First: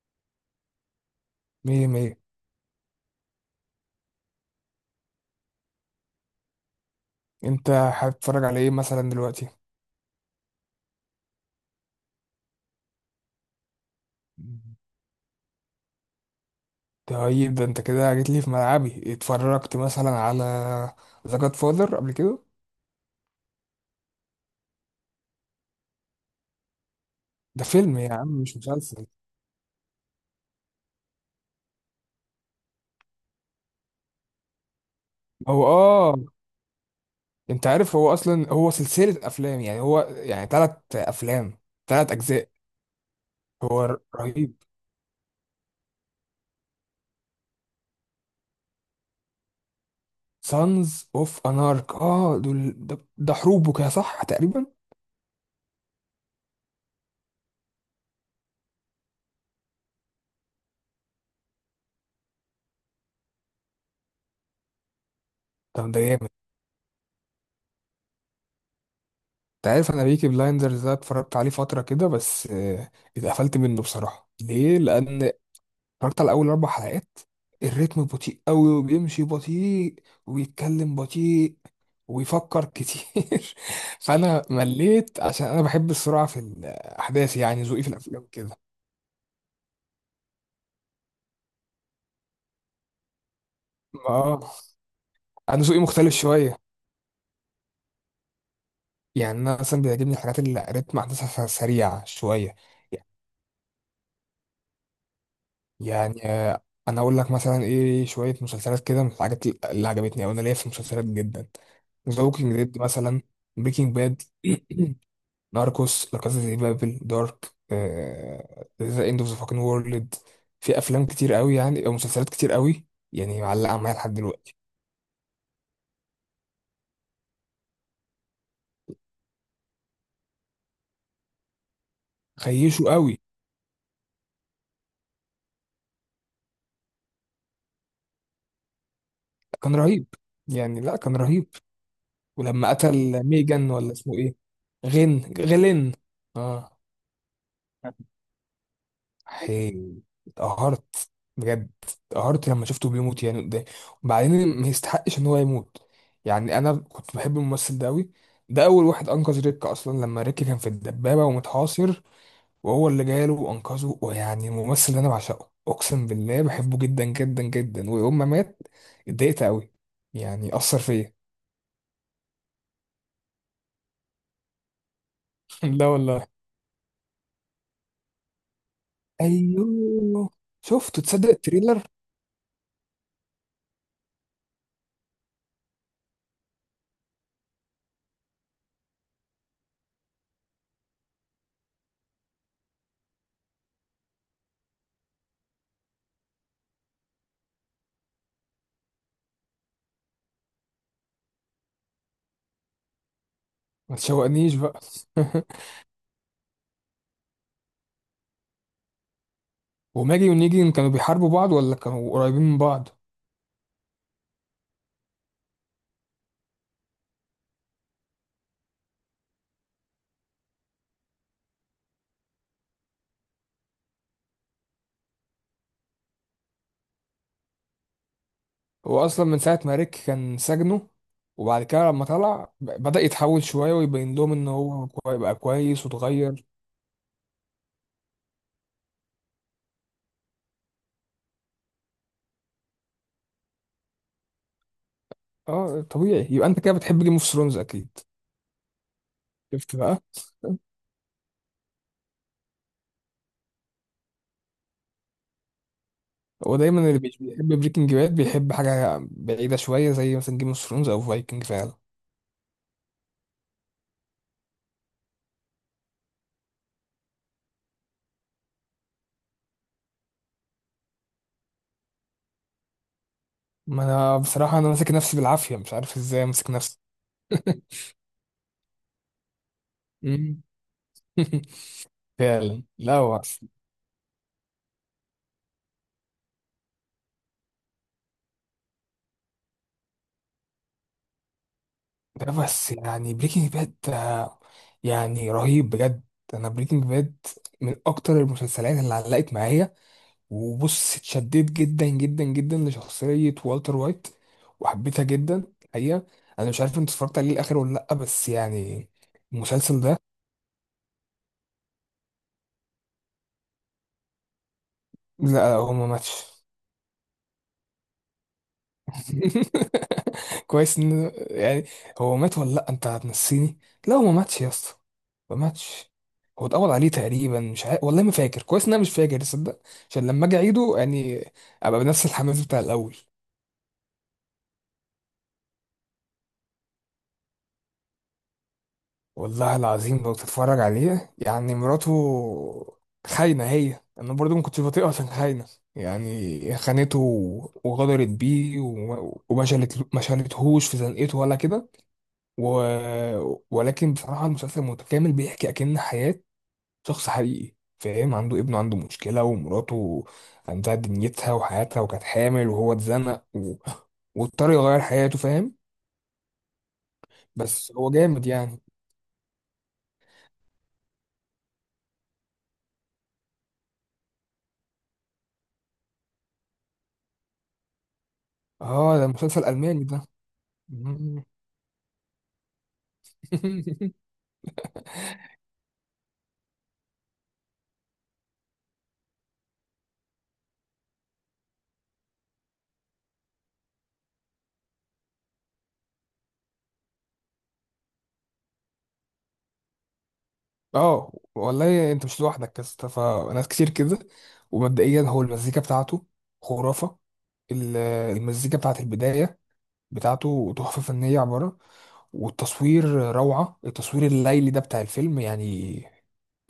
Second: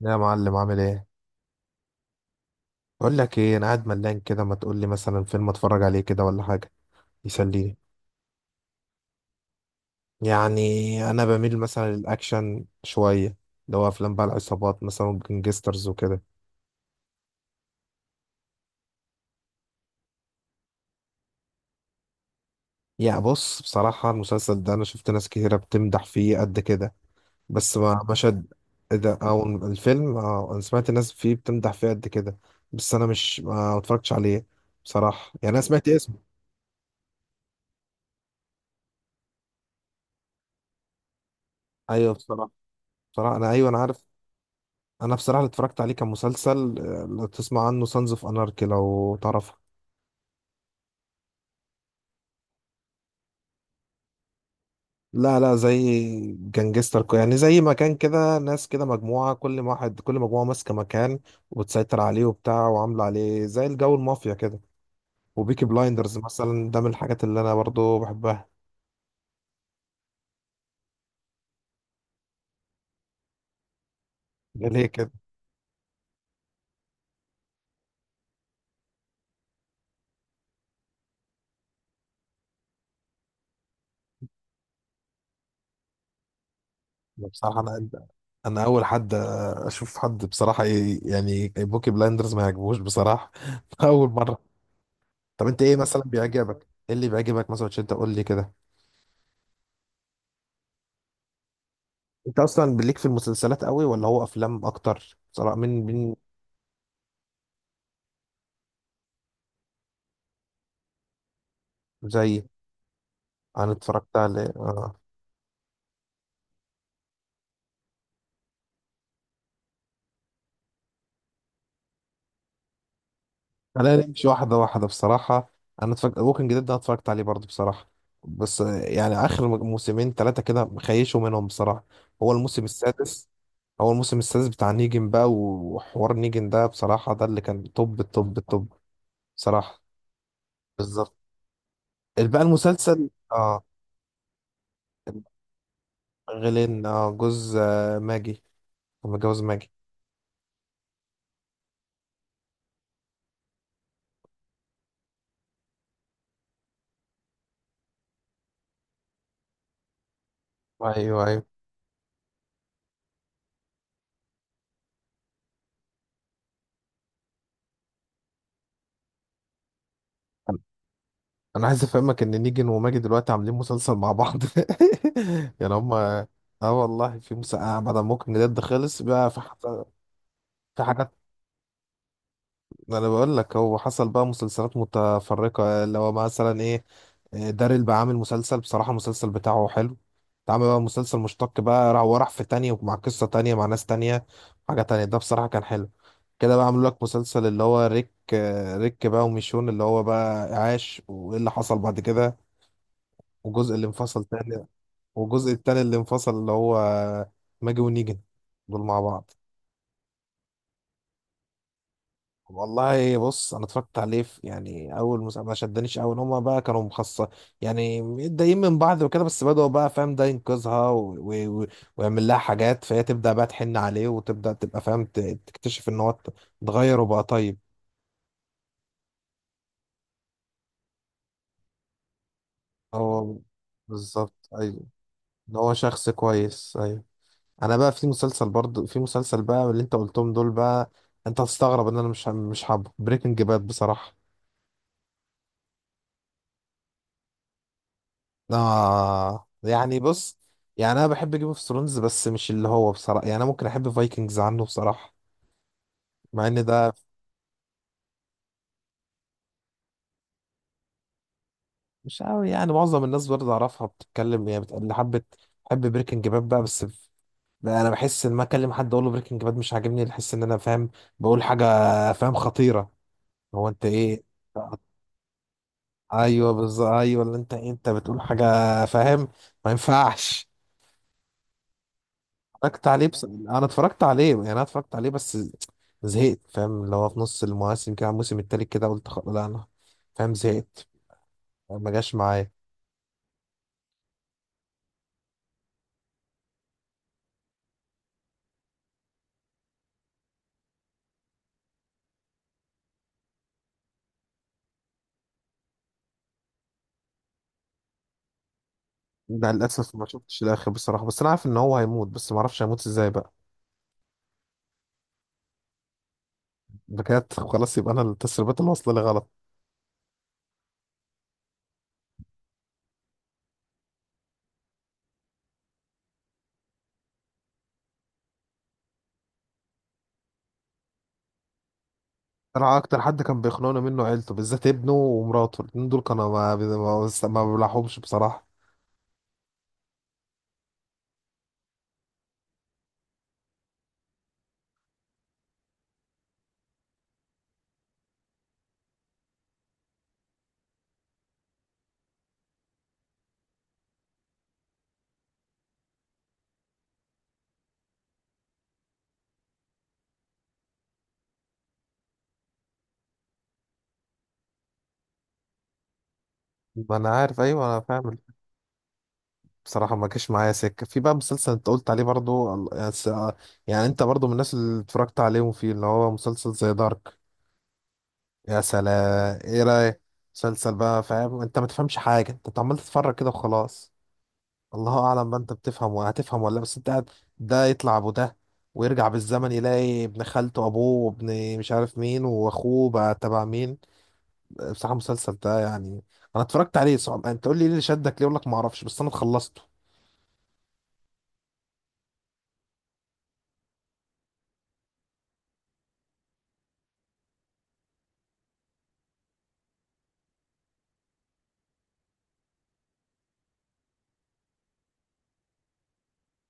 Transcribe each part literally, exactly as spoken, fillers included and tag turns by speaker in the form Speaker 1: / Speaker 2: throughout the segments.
Speaker 1: يا معلم، عامل ايه؟
Speaker 2: مية مية.
Speaker 1: بقول لك ايه، انا قاعد ملان كده، ما تقول لي مثلا فيلم اتفرج عليه كده ولا حاجه
Speaker 2: انت
Speaker 1: يسليني.
Speaker 2: حابب تتفرج على ايه مثلا دلوقتي؟
Speaker 1: يعني انا بميل مثلا للاكشن شويه، اللي هو افلام بقى العصابات مثلا جنجسترز وكده.
Speaker 2: طيب ده انت كده جيت لي في ملعبي اتفرجت مثلا على ذا جاد فاذر قبل كده.
Speaker 1: يا بص، بصراحه المسلسل ده انا شفت ناس كتيره بتمدح فيه قد كده،
Speaker 2: ده
Speaker 1: بس
Speaker 2: فيلم
Speaker 1: ما
Speaker 2: يا
Speaker 1: ما
Speaker 2: عم
Speaker 1: شد.
Speaker 2: مش
Speaker 1: إيه
Speaker 2: مسلسل.
Speaker 1: ده؟ او الفيلم، اه انا سمعت ناس فيه بتمدح فيه قد كده، بس انا مش ما اتفرجتش عليه بصراحه، يعني انا
Speaker 2: هو
Speaker 1: سمعت
Speaker 2: اه.
Speaker 1: اسمه.
Speaker 2: انت عارف هو اصلا هو سلسلة افلام يعني هو يعني تلات افلام تلات
Speaker 1: ايوه
Speaker 2: اجزاء.
Speaker 1: بصراحه، بصراحه انا ايوه انا
Speaker 2: هو ر-
Speaker 1: عارف.
Speaker 2: رهيب.
Speaker 1: انا بصراحه اللي اتفرجت عليه كان مسلسل آه، لو تسمع عنه سانز اوف اناركي، لو تعرفه.
Speaker 2: سانز اوف انارك اه دول ده, ده حروب وكده صح تقريبا.
Speaker 1: لا لا، زي جانجستر كو- يعني زي مكان كده، ناس كده مجموعه، كل واحد كل مجموعه ماسكه مكان وبتسيطر عليه وبتاع، وعامله عليه زي الجو المافيا كده. وبيكي
Speaker 2: طب ده
Speaker 1: بلايندرز
Speaker 2: جامد.
Speaker 1: مثلا ده من الحاجات اللي انا برضو بحبها.
Speaker 2: انت عارف انا بيكي بلايندرز ده اتفرجت عليه فترة كده بس آه، اتقفلت منه بصراحة
Speaker 1: ده
Speaker 2: ليه،
Speaker 1: ليه كده؟
Speaker 2: لان اتفرجت على اول اربع حلقات. الريتم بطيء قوي وبيمشي بطيء وبيتكلم بطيء ويفكر كتير فانا مليت عشان انا بحب السرعه في الاحداث،
Speaker 1: بصراحه
Speaker 2: يعني ذوقي
Speaker 1: انا،
Speaker 2: في الافلام كده.
Speaker 1: انا اول حد اشوف حد بصراحه ي- يعني بوكي بلايندرز ما يعجبوش بصراحه. اول
Speaker 2: اه،
Speaker 1: مره. طب انت
Speaker 2: انا
Speaker 1: ايه
Speaker 2: ذوقي
Speaker 1: مثلا
Speaker 2: مختلف شويه.
Speaker 1: بيعجبك؟ ايه اللي بيعجبك مثلا؟ عشان انت قول لي كده.
Speaker 2: يعني انا مثلا بيعجبني الحاجات اللي ريتم احداثها سريع
Speaker 1: انت
Speaker 2: شويه.
Speaker 1: اصلا بليك في المسلسلات قوي، ولا هو افلام اكتر بصراحه، من من
Speaker 2: يعني آه، انا اقول لك مثلا ايه، شويه مسلسلات كده من الحاجات اللي عجبتني او انا ليا في المسلسلات جدا. ذا
Speaker 1: زي.
Speaker 2: ووكينج ديد مثلا.
Speaker 1: انا
Speaker 2: بريكنج
Speaker 1: اتفرجت
Speaker 2: باد
Speaker 1: عليه، اه.
Speaker 2: ناركوس، لا كاسا دي بابل، دارك. ذا اند اوف ذا فاكن وورلد. في افلام كتير قوي يعني او مسلسلات كتير قوي يعني معلقه معايا
Speaker 1: انا
Speaker 2: لحد
Speaker 1: نمشي
Speaker 2: دلوقتي.
Speaker 1: واحده واحده بصراحه. انا اتفرجت ووكينج ديد ده، أنا اتفرجت عليه برضه بصراحه، بس آه، يعني اخر م- موسمين ثلاثه كده مخيشوا منهم بصراحه. هو الموسم
Speaker 2: خيشه قوي.
Speaker 1: السادس، هو الموسم السادس بتاع نيجن بقى، وحوار نيجن ده بصراحه ده اللي كان توب التوب التوب
Speaker 2: كان
Speaker 1: بصراحه.
Speaker 2: رهيب، يعني لا
Speaker 1: بالظبط.
Speaker 2: كان رهيب.
Speaker 1: بقى
Speaker 2: ولما
Speaker 1: المسلسل،
Speaker 2: قتل
Speaker 1: اه.
Speaker 2: ميجان ولا اسمه ايه، غين غلين. اه.
Speaker 1: غيلين، اه جوز آه، ماجي. متجوز ماجي.
Speaker 2: هي اتقهرت بجد، اتقهرت لما شفته بيموت يعني قدامي. وبعدين ما يستحقش ان هو يموت. يعني انا كنت بحب الممثل ده قوي. ده اول واحد انقذ ريك اصلا لما ريك كان في
Speaker 1: ايوه
Speaker 2: الدبابه
Speaker 1: ايوه.
Speaker 2: ومتحاصر، وهو اللي جاله وانقذه، ويعني الممثل ده انا بعشقه، اقسم بالله بحبه جدا جدا جدا، ويوم ما مات اتضايقت قوي، يعني اثر فيا.
Speaker 1: انا عايز افهمك ان نيجن وماجد دلوقتي عاملين مسلسل مع بعض. يعني
Speaker 2: لا
Speaker 1: هما،
Speaker 2: والله.
Speaker 1: اه والله في مسا... آه بعد ما ممكن جد خلص بقى في ح...
Speaker 2: ايوه،
Speaker 1: في
Speaker 2: شفته،
Speaker 1: حاجات.
Speaker 2: تصدق التريلر؟
Speaker 1: انا بقول لك هو حصل بقى مسلسلات متفرقة، اللي هو مثلا ايه، آه، داريل بقى عامل مسلسل، بصراحة المسلسل بتاعه حلو. اتعمل بقى مسلسل مشتق بقى، راح وراح في تانية ومع قصة تانية مع ناس تانية، حاجة تانية، ده بصراحة كان حلو كده. بقى عملوا لك مسلسل اللي هو ريك آه، ريك بقى وميشون، اللي هو بقى عاش وايه اللي حصل بعد كده، والجزء اللي
Speaker 2: ما
Speaker 1: انفصل
Speaker 2: تشوقنيش
Speaker 1: تاني.
Speaker 2: بقى.
Speaker 1: والجزء التاني اللي انفصل اللي هو ماجي ونيجن، دول مع بعض.
Speaker 2: وماجي ونيجي كانوا بيحاربوا بعض ولا كانوا قريبين من بعض؟
Speaker 1: والله بص، انا اتفرجت عليه في يعني اول مسلسل ما شدنيش، اول هما بقى كانوا مخصص، يعني متضايقين من بعض وكده، بس بدأوا بقى فاهم، ده ينقذها و... و... و... ويعمل لها حاجات، فهي تبدأ بقى تحن عليه، وتبدأ تبقى فاهم ت... تكتشف ان هو ات- اتغير وبقى طيب.
Speaker 2: هو اصلا من ساعه ما ريك كان سجنه، وبعد كده لما طلع ب- بدأ
Speaker 1: هو
Speaker 2: يتحول شويه ويبين لهم
Speaker 1: بالظبط
Speaker 2: ان
Speaker 1: ايوه،
Speaker 2: هو كوي- بقى
Speaker 1: ان هو
Speaker 2: كويس
Speaker 1: شخص
Speaker 2: واتغير.
Speaker 1: كويس ايوه. انا بقى في مسلسل برضه، في مسلسل بقى اللي انت قلتهم دول بقى، انت هتستغرب ان انا مش مش حابه بريكنج باد بصراحه.
Speaker 2: اه طبيعي، يبقى انت كده بتحب جيم اوف ثرونز اكيد.
Speaker 1: آه
Speaker 2: شفت بقى.
Speaker 1: يعني بص، يعني انا بحب جيم اوف ثرونز بس مش اللي هو بصراحه، يعني انا ممكن احب فايكنجز عنه بصراحه، مع ان
Speaker 2: هو دايما
Speaker 1: ده
Speaker 2: اللي بيش- بيحب بريكنج باد بيحب حاجه بعيده شويه زي مثلا جيم اوف ثرونز او فايكنج فعلا.
Speaker 1: مش قوي، يعني معظم الناس برضه اعرفها بتتكلم، يعني بت- اللي حبت حب بريكنج باد بقى، بس ف-، بقى انا بحس ان ما اكلم حد اقول له بريكنج باد مش عاجبني، بحس ان انا فاهم بقول حاجه، فاهم خطيره. هو
Speaker 2: ما
Speaker 1: انت
Speaker 2: انا
Speaker 1: ايه؟
Speaker 2: بصراحه انا ماسك نفسي بالعافيه، مش عارف ازاي ماسك
Speaker 1: ايوه
Speaker 2: نفسي.
Speaker 1: بالظبط ايوه، اللي انت انت بتقول حاجه فاهم، ما
Speaker 2: مم.
Speaker 1: ينفعش.
Speaker 2: فعلا،
Speaker 1: اتفرجت
Speaker 2: لا
Speaker 1: عليه،
Speaker 2: هو
Speaker 1: بس انا اتفرجت عليه، يعني انا اتفرجت عليه بس زهقت فاهم، اللي هو في نص المواسم كده على الموسم التالت كده قلت خلاص، لا انا فاهم زهقت، ما جاش
Speaker 2: ده
Speaker 1: معايا.
Speaker 2: بس يعني بريكنج باد، يعني رهيب بجد. انا بريكنج باد من اكتر المسلسلات اللي علقت معايا. وبص اتشددت جدا جدا جدا لشخصية والتر وايت، وحبيتها جدا الحقيقة. انا مش عارف انت اتفرجت عليه الاخر ولا لا، بس يعني
Speaker 1: ده
Speaker 2: المسلسل
Speaker 1: للاسف
Speaker 2: ده،
Speaker 1: ما شفتش الاخر بصراحه، بس انا عارف ان هو هيموت، بس ما اعرفش هيموت ازاي بقى.
Speaker 2: لا هو ما ماتش.
Speaker 1: بجد؟ خلاص، يبقى انا التسريبات اللي واصله لي غلط.
Speaker 2: كويس ان يعني، هو مات ولا لا، انت هتنسيني. لا هو ما ماتش يا اسطى، ما ماتش. هو اتقبض عليه تقريبا، مش عارف والله، ما فاكر كويس، ان انا مش فاكر تصدق. عشان لما اجي اعيده يعني ابقى بنفس الحماس بتاع
Speaker 1: انا
Speaker 2: الاول.
Speaker 1: اكتر حد كان بيخنقني منه عيلته، بالذات ابنه ومراته، الاتنين دول كانوا، ما ما ما بلاحظهمش بصراحه.
Speaker 2: والله العظيم لو تتفرج عليه يعني مراته خاينه، هي انا برضو ما كنتش بطيقها عشان خاينه، يعني خانته وغدرت بيه وما وما شالت ما شالتهوش في زنقته ولا كده و... ولكن بصراحة المسلسل متكامل بيحكي أكن حياة شخص حقيقي، فاهم؟ عنده ابنه عنده مشكلة، ومراته عندها دنيتها وحياتها وكانت حامل، وهو اتزنق و... واضطر يغير حياته، فاهم؟
Speaker 1: ما انا عارف، ايوه
Speaker 2: بس
Speaker 1: انا
Speaker 2: هو
Speaker 1: فاهم.
Speaker 2: جامد يعني.
Speaker 1: بصراحة ما جاش معايا سكة. في بقى مسلسل انت قلت عليه برضو ال- يا س- يعني انت برضو من الناس اللي اتفرجت عليهم فيه، اللي هو مسلسل زي دارك، يا
Speaker 2: اه ده
Speaker 1: سلام،
Speaker 2: مسلسل
Speaker 1: ايه
Speaker 2: ألماني
Speaker 1: رأيك؟
Speaker 2: ده.
Speaker 1: مسلسل بقى
Speaker 2: مم.
Speaker 1: فاهم، انت ما تفهمش حاجة، انت عمال تتفرج كده وخلاص. الله اعلم بقى، انت بتفهم وهتفهم ولا لا، بس انت قاعد. ده يطلع ابو ده، ويرجع بالزمن يلاقي ابن خالته ابوه، وابن مش عارف مين، واخوه بقى تبع مين. بصراحة المسلسل ده يعني، انا اتفرجت عليه، صعب انت تقول لي ايه اللي شدك ليه، اقول لك ما اعرفش، بس انا خلصته.
Speaker 2: اه والله انت مش لوحدك يا اسطى، فناس كتير كده. ومبدئيا هو المزيكا بتاعته خرافة. ال- المزيكا بتاعت البداية بتاعته تحفة فنية عبارة. والتصوير، روعة التصوير الليلي ده بتاع الفيلم، يعني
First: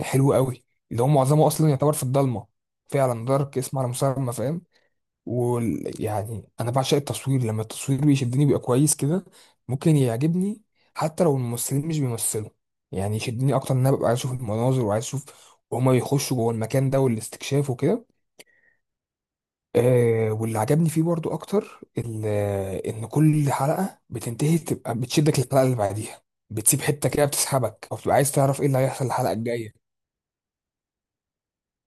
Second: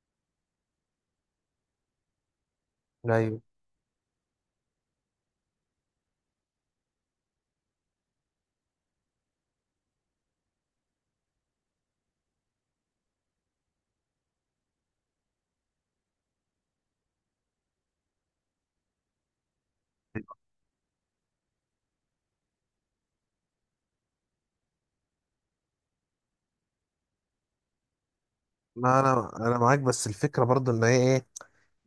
Speaker 2: حلو قوي. اللي هو معظمه اصلا يعتبر في الضلمة. فعلا دارك اسم على مسمى، فاهم؟ ويعني انا بعشق التصوير، لما التصوير بيشدني بيبقى كويس كده ممكن يعجبني، حتى لو الممثلين مش بيمثلوا. يعني يشدني اكتر ان انا ببقى عايز اشوف المناظر، وعايز اشوف وهما بيخشوا جوه المكان ده والاستكشاف وكده. آه واللي عجبني فيه برضو اكتر ال- ان كل حلقه بتنتهي تبقى بتشدك للحلقه اللي بعديها. بتسيب حته كده بتسحبك، او بتبقى عايز تعرف ايه اللي
Speaker 1: ما
Speaker 2: هيحصل الحلقه
Speaker 1: انا انا
Speaker 2: الجايه.
Speaker 1: معاك، بس الفكره برضو ان هي ايه،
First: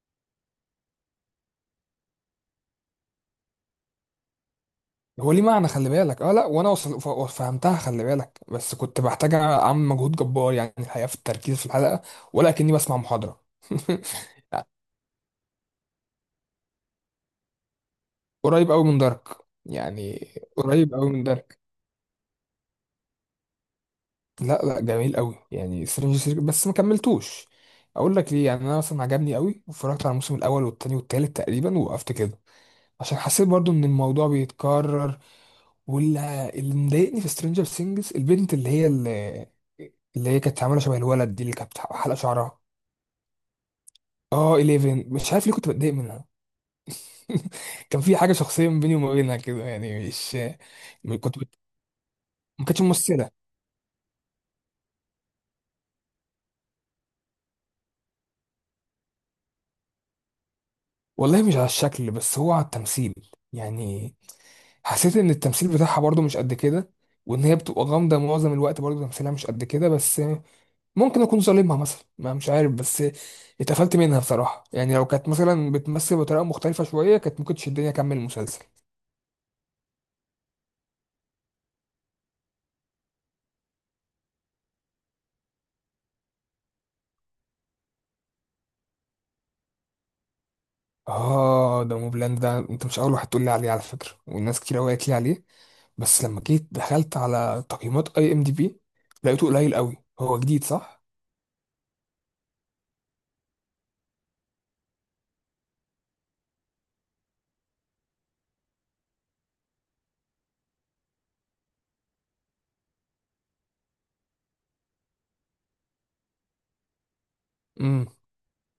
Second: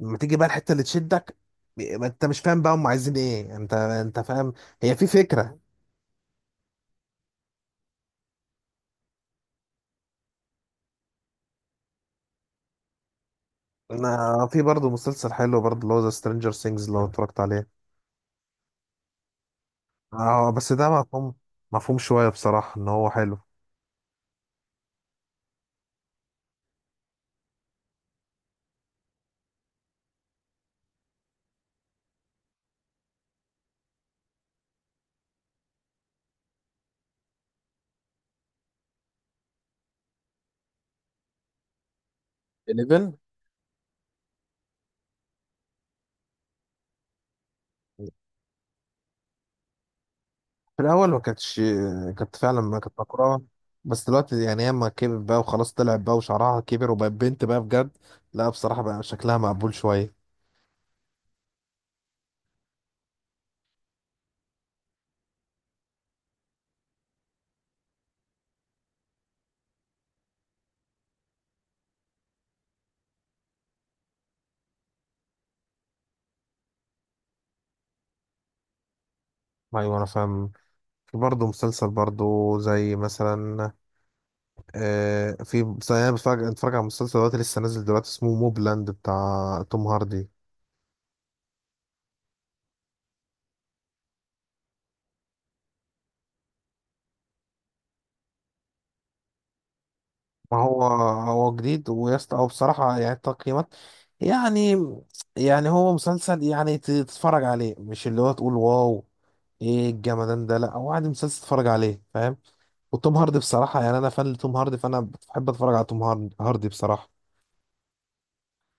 Speaker 1: لما تيجي بقى الحته اللي تشدك، ما انت مش فاهم بقى هم عايزين ايه، انت انت فاهم، هي في
Speaker 2: هو ليه
Speaker 1: فكره.
Speaker 2: معنى، خلي بالك، اه لا وانا وصل ف- فهمتها، خلي بالك، بس كنت بحتاج اعمل مجهود جبار يعني، الحقيقه في التركيز في الحلقه، ولا كاني بسمع محاضره.
Speaker 1: انا في برضو مسلسل حلو برضو، اللي هو ذا سترينجر سينجز، لو اتفرجت عليه.
Speaker 2: قريب قوي من دارك يعني.
Speaker 1: اه بس ده
Speaker 2: قريب قوي من
Speaker 1: مفهوم،
Speaker 2: دارك.
Speaker 1: مفهوم شويه بصراحه ان هو حلو.
Speaker 2: لا لا جميل قوي يعني سترينجر ثينجز، بس ما كملتوش. اقول لك ليه، يعني انا مثلا عجبني قوي واتفرجت على الموسم الاول والتاني والتالت تقريبا ووقفت كده، عشان حسيت برضو ان الموضوع بيتكرر. واللي اللي مضايقني في سترينجر ثينجز البنت اللي هي اللي, اللي هي كانت عامله شبه الولد دي، اللي كانت حلقه شعرها
Speaker 1: إحداشر.
Speaker 2: اه إحداشر مش عارف ليه كنت بتضايق منها. كان في حاجه شخصيه ما بيني وما بينها كده يعني، مش
Speaker 1: في الاول ما
Speaker 2: كنت بت...
Speaker 1: كانتش، كانت فعلا
Speaker 2: ما
Speaker 1: ما
Speaker 2: كانتش
Speaker 1: كانت
Speaker 2: ممثله.
Speaker 1: مكرهه، بس دلوقتي يعني ياما كبر بقى وخلاص، طلعت بقى وشعرها كبر، وبقت بنت بقى بجد. لا بصراحه بقى شكلها مقبول شويه.
Speaker 2: والله مش على الشكل، بس هو على التمثيل. يعني حسيت ان التمثيل بتاعها برضو مش قد كده، وان هي بتبقى غامضه معظم الوقت، برضو تمثيلها مش قد كده، بس ممكن اكون ظالمها مثلا ما مش عارف، بس اتقفلت منها بصراحه، يعني لو كانت مثلا بتمثل بطريقه مختلفه شويه كانت ممكن تشدني اكمل المسلسل.
Speaker 1: ايوه انا فاهم. برضه مسلسل برضه زي مثلا، آه في زي، انا بتفرج اتفرج على مسلسل دلوقتي لسه نازل دلوقتي، اسمه موبلاند بتاع توم هاردي.
Speaker 2: اه ده موبلاند ده، انت مش اول واحد تقول لي عليه على فكره، والناس كتير قوي قالت لي عليه. بس لما جيت دخلت على تقييمات اي ام دي بي لقيته قليل قوي، هو
Speaker 1: ما
Speaker 2: جديد
Speaker 1: هو،
Speaker 2: صح؟
Speaker 1: هو جديد ويست او بصراحة، يعني التقييمات، يعني، يعني هو مسلسل، يعني ت- تتفرج عليه، مش اللي هو تقول واو ايه الجمدان ده، لا هو عادي مسلسل تتفرج عليه فاهم. وتوم هاردي بصراحة، يعني انا فان لتوم هاردي، فانا بحب اتفرج على توم هاردي هاردي بصراحة.
Speaker 2: امم.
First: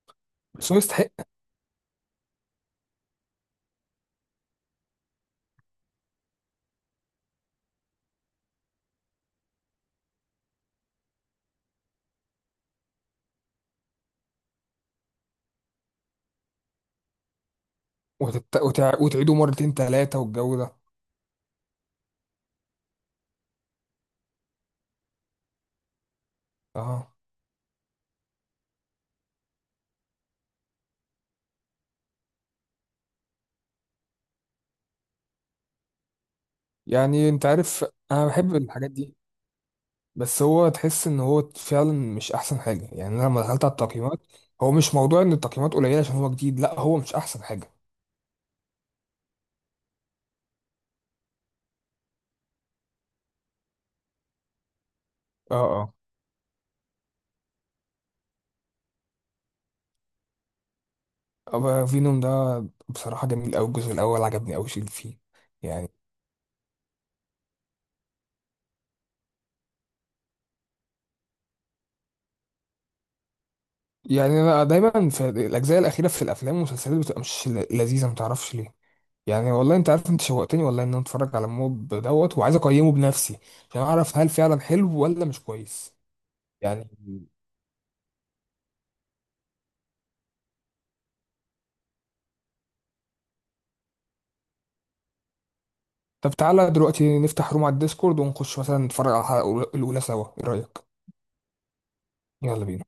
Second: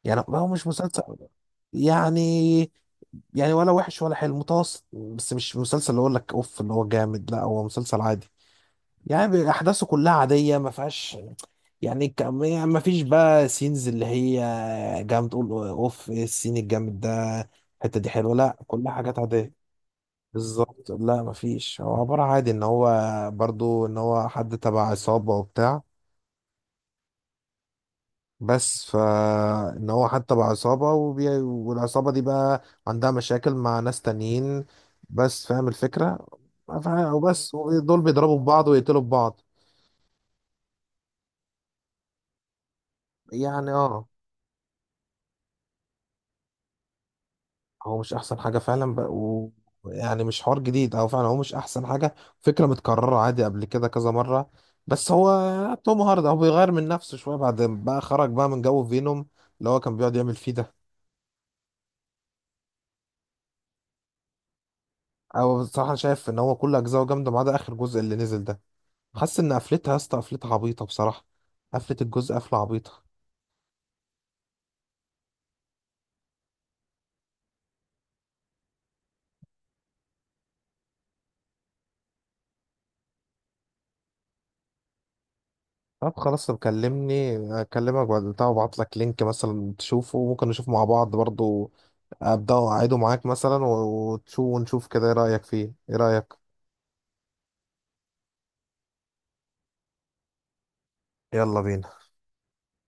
Speaker 1: يعني هو مش
Speaker 2: بس هو
Speaker 1: مسلسل،
Speaker 2: يستحق.
Speaker 1: يعني، يعني ولا وحش ولا حلو، متوسط، بس مش مسلسل اللي اقول لك اوف اللي هو جامد، لا هو مسلسل عادي، يعني احداثه كلها عاديه ما فيهاش، يعني ك- يعني ما فيش بقى سينز اللي هي جامد تقول اوف إيه السين الجامد ده، الحته دي حلوه،
Speaker 2: وتت...
Speaker 1: لا
Speaker 2: وتع...
Speaker 1: كلها حاجات
Speaker 2: وتعيده
Speaker 1: عاديه.
Speaker 2: مرتين ثلاثه والجو ده.
Speaker 1: بالظبط، لا ما فيش، هو عباره عادي، ان هو برضو ان هو حد تبع عصابه وبتاع،
Speaker 2: اه.
Speaker 1: بس فإن هو حتى بقى عصابة وبي... والعصابة دي بقى عندها مشاكل مع ناس تانيين، بس فاهم الفكرة، ف-،
Speaker 2: يعني انت
Speaker 1: وبس،
Speaker 2: عارف
Speaker 1: دول
Speaker 2: انا
Speaker 1: بيضربوا في
Speaker 2: بحب
Speaker 1: بعض
Speaker 2: الحاجات
Speaker 1: ويقتلوا في
Speaker 2: دي،
Speaker 1: بعض.
Speaker 2: بس هو تحس ان هو فعلا مش احسن حاجه، يعني انا لما دخلت
Speaker 1: يعني
Speaker 2: على
Speaker 1: اه،
Speaker 2: التقييمات، هو مش موضوع ان التقييمات قليله عشان هو جديد، لا هو مش احسن حاجه.
Speaker 1: هو مش أحسن حاجة فعلا بقى و... يعني مش حوار جديد، أو فعلا هو مش أحسن حاجة، فكرة متكررة عادي قبل كده كذا مرة، بس هو
Speaker 2: اه، اه.
Speaker 1: توم هاردي هو بيغير من نفسه شوية، بعد ما بقى خرج بقى من جو فينوم اللي هو كان بيقعد يعمل فيه ده.
Speaker 2: أبقى فينوم ده بصراحه جميل قوي، الجزء الاول عجبني قوي اللي فيه.
Speaker 1: أو
Speaker 2: يعني
Speaker 1: بصراحة شايف إن هو كل أجزاءه جامدة، ما عدا آخر جزء اللي نزل ده. حاسس ان قفلتها يا اسطى، قفلتها عبيطه بصراحه، قفلت الجزء قفله عبيطه.
Speaker 2: يعني انا دايما في الاجزاء الاخيره في الافلام والمسلسلات بتبقى مش ل- لذيذه ما تعرفش ليه. يعني والله انت عارف انت شوقتني والله ان انا اتفرج على موب دوت وعايز اقيمه بنفسي عشان اعرف هل فعلا حلو ولا مش كويس.
Speaker 1: طب خلاص، طب
Speaker 2: يعني
Speaker 1: كلمني اكلمك بعد بتاع، وابعت لك لينك مثلا تشوفه، وممكن نشوف مع بعض برضو، ابدا اعيده معاك مثلا، و- وتشوف ونشوف كده، ايه رايك فيه؟ ايه
Speaker 2: طب
Speaker 1: رايك؟
Speaker 2: تعالى دلوقتي نفتح روم على الديسكورد ونخش مثلا نتفرج على الحلقة الأولى سوا، إيه رأيك؟
Speaker 1: يلا بينا.
Speaker 2: يلا بينا.